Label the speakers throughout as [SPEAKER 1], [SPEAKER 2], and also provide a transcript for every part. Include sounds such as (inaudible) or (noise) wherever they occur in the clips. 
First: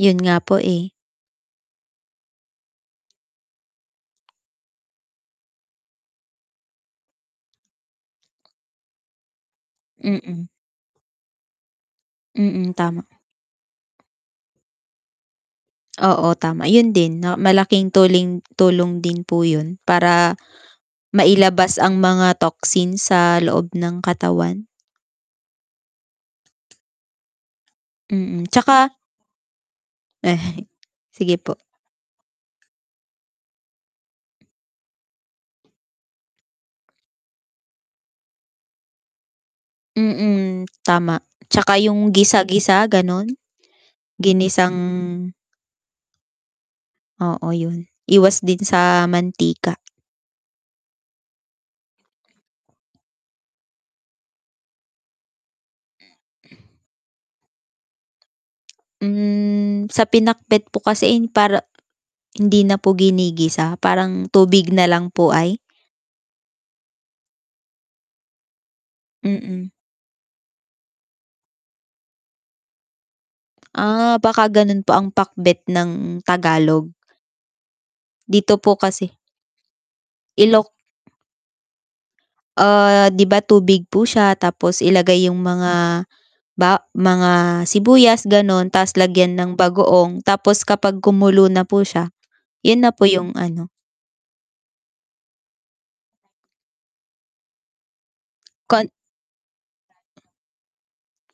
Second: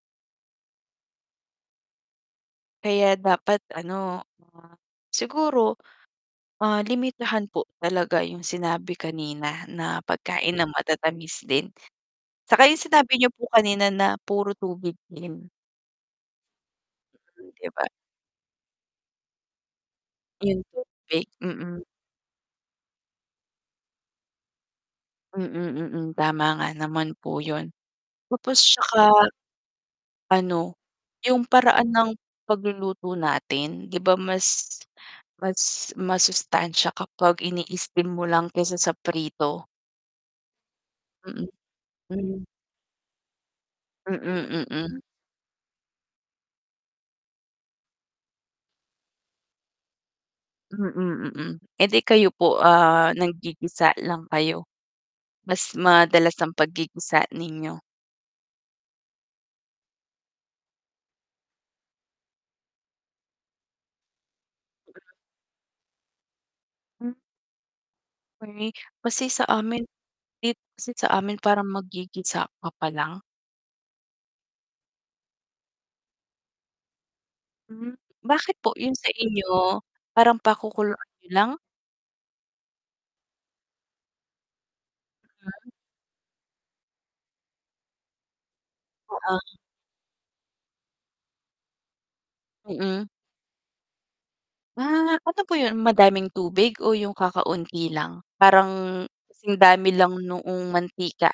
[SPEAKER 1] Yun nga po, eh.
[SPEAKER 2] Kaya dapat ano, siguro, ah, limitahan po talaga yung sinabi kanina na
[SPEAKER 1] Mm.
[SPEAKER 2] pagkain ng matatamis din. Tsaka
[SPEAKER 1] Mm,
[SPEAKER 2] yung
[SPEAKER 1] tama.
[SPEAKER 2] sinabi niyo po kanina na puro tubig din.
[SPEAKER 1] Oo, tama. Yun din na
[SPEAKER 2] Hmm, 'di
[SPEAKER 1] malaking
[SPEAKER 2] ba?
[SPEAKER 1] tuling tulong din po yun para
[SPEAKER 2] Yung tubig,
[SPEAKER 1] mailabas
[SPEAKER 2] mm.
[SPEAKER 1] ang mga toxin sa loob ng katawan.
[SPEAKER 2] Mm, mm. Tama nga naman po yun.
[SPEAKER 1] Mm,
[SPEAKER 2] Tapos
[SPEAKER 1] 'tsaka
[SPEAKER 2] tsaka
[SPEAKER 1] Eh,
[SPEAKER 2] ano,
[SPEAKER 1] sige
[SPEAKER 2] yung
[SPEAKER 1] po.
[SPEAKER 2] paraan ng pagluluto natin 'di ba mas mas masustansya kapag ini-steam mo lang kaysa sa prito.
[SPEAKER 1] Mm, tama.
[SPEAKER 2] Mm,
[SPEAKER 1] Tsaka yung
[SPEAKER 2] hmm.
[SPEAKER 1] gisa-gisa ganun.
[SPEAKER 2] Mm,
[SPEAKER 1] Ginisang
[SPEAKER 2] mm.
[SPEAKER 1] Oo, yun. Iwas din sa mantika.
[SPEAKER 2] Mm, mm. Eh, di kayo po, ah, naggigisa lang kayo? Mas madalas ang paggigisa ninyo?
[SPEAKER 1] Hmm, sa pinakbet po kasi in para hindi na po ginigisa, parang tubig na lang po ay.
[SPEAKER 2] Hmm. (unintelligible) Kasi sa
[SPEAKER 1] Mm.
[SPEAKER 2] amin it kasi sa amin parang maggigisa ka pa lang.
[SPEAKER 1] Ah, baka ganun po ang pakbet ng Tagalog.
[SPEAKER 2] Hmm, bakit
[SPEAKER 1] Dito
[SPEAKER 2] po
[SPEAKER 1] po
[SPEAKER 2] yun sa
[SPEAKER 1] kasi
[SPEAKER 2] inyo parang
[SPEAKER 1] Ilok
[SPEAKER 2] pakukuluan niyo lang?
[SPEAKER 1] Ah, 'di ba tubig po siya tapos ilagay yung
[SPEAKER 2] Hmm.
[SPEAKER 1] mga ba mga sibuyas, ganun ta's lagyan ng
[SPEAKER 2] Oo.
[SPEAKER 1] bagoong tapos kapag kumulo na po siya, yun na po
[SPEAKER 2] Mm.
[SPEAKER 1] yung ano.
[SPEAKER 2] Ah, ano po 'yon? Madaming tubig o yung kakaunti lang?
[SPEAKER 1] Kon
[SPEAKER 2] Parang singdami lang noong mantika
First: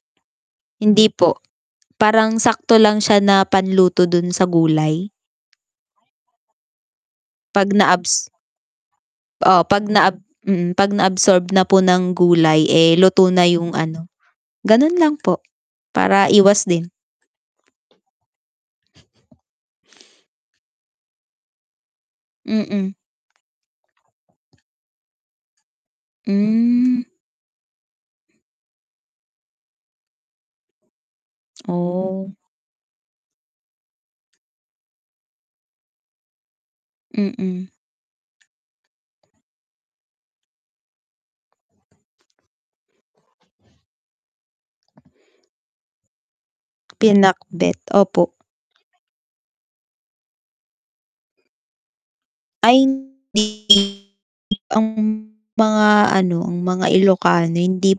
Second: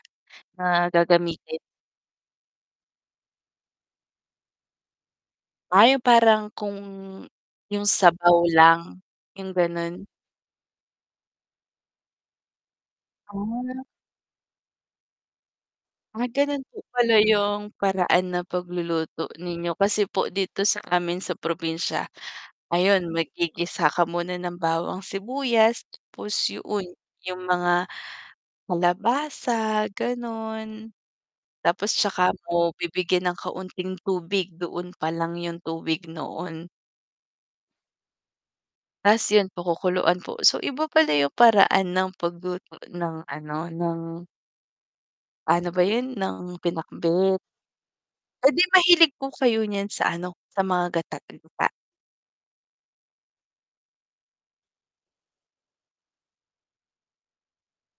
[SPEAKER 2] na
[SPEAKER 1] Hindi po.
[SPEAKER 2] gagamitin.
[SPEAKER 1] Parang sakto lang siya na panluto dun sa gulay.
[SPEAKER 2] Ah, yung parang kung
[SPEAKER 1] Pag
[SPEAKER 2] yung
[SPEAKER 1] na-abs
[SPEAKER 2] sabaw lang, yung
[SPEAKER 1] Oo, 'pag
[SPEAKER 2] ganun.
[SPEAKER 1] naab mm, 'pag na-absorb na po ng gulay, eh, luto na yung
[SPEAKER 2] Ah.
[SPEAKER 1] ano, ganun lang po
[SPEAKER 2] Ah,
[SPEAKER 1] para
[SPEAKER 2] ganun
[SPEAKER 1] iwas
[SPEAKER 2] po
[SPEAKER 1] din.
[SPEAKER 2] pala yung paraan ng pagluluto ninyo. Kasi po dito sa amin sa probinsya,
[SPEAKER 1] Mm.
[SPEAKER 2] ayun maggigisa ka muna ng bawang, sibuyas tapos 'yon,
[SPEAKER 1] Hmm.
[SPEAKER 2] yung mga kalabasa, gano'n.
[SPEAKER 1] (clicks tongue)
[SPEAKER 2] Tapos tsaka
[SPEAKER 1] Oh.
[SPEAKER 2] mo bibigyan ng kaunting tubig, doon pa lang yung tubig noon.
[SPEAKER 1] Mm.
[SPEAKER 2] Ta's yun po kukuluan po. So, iba pala yung paraan ng pagluto ng ano ng ano ba yun, ng pinakbet.
[SPEAKER 1] Pinakbet, opo.
[SPEAKER 2] Eh, di mahilig po kayo niyan sa ano, sa mga gata-gata.
[SPEAKER 1] Ay (unintelligible) ang mga ano, ang mga Ilokano hindi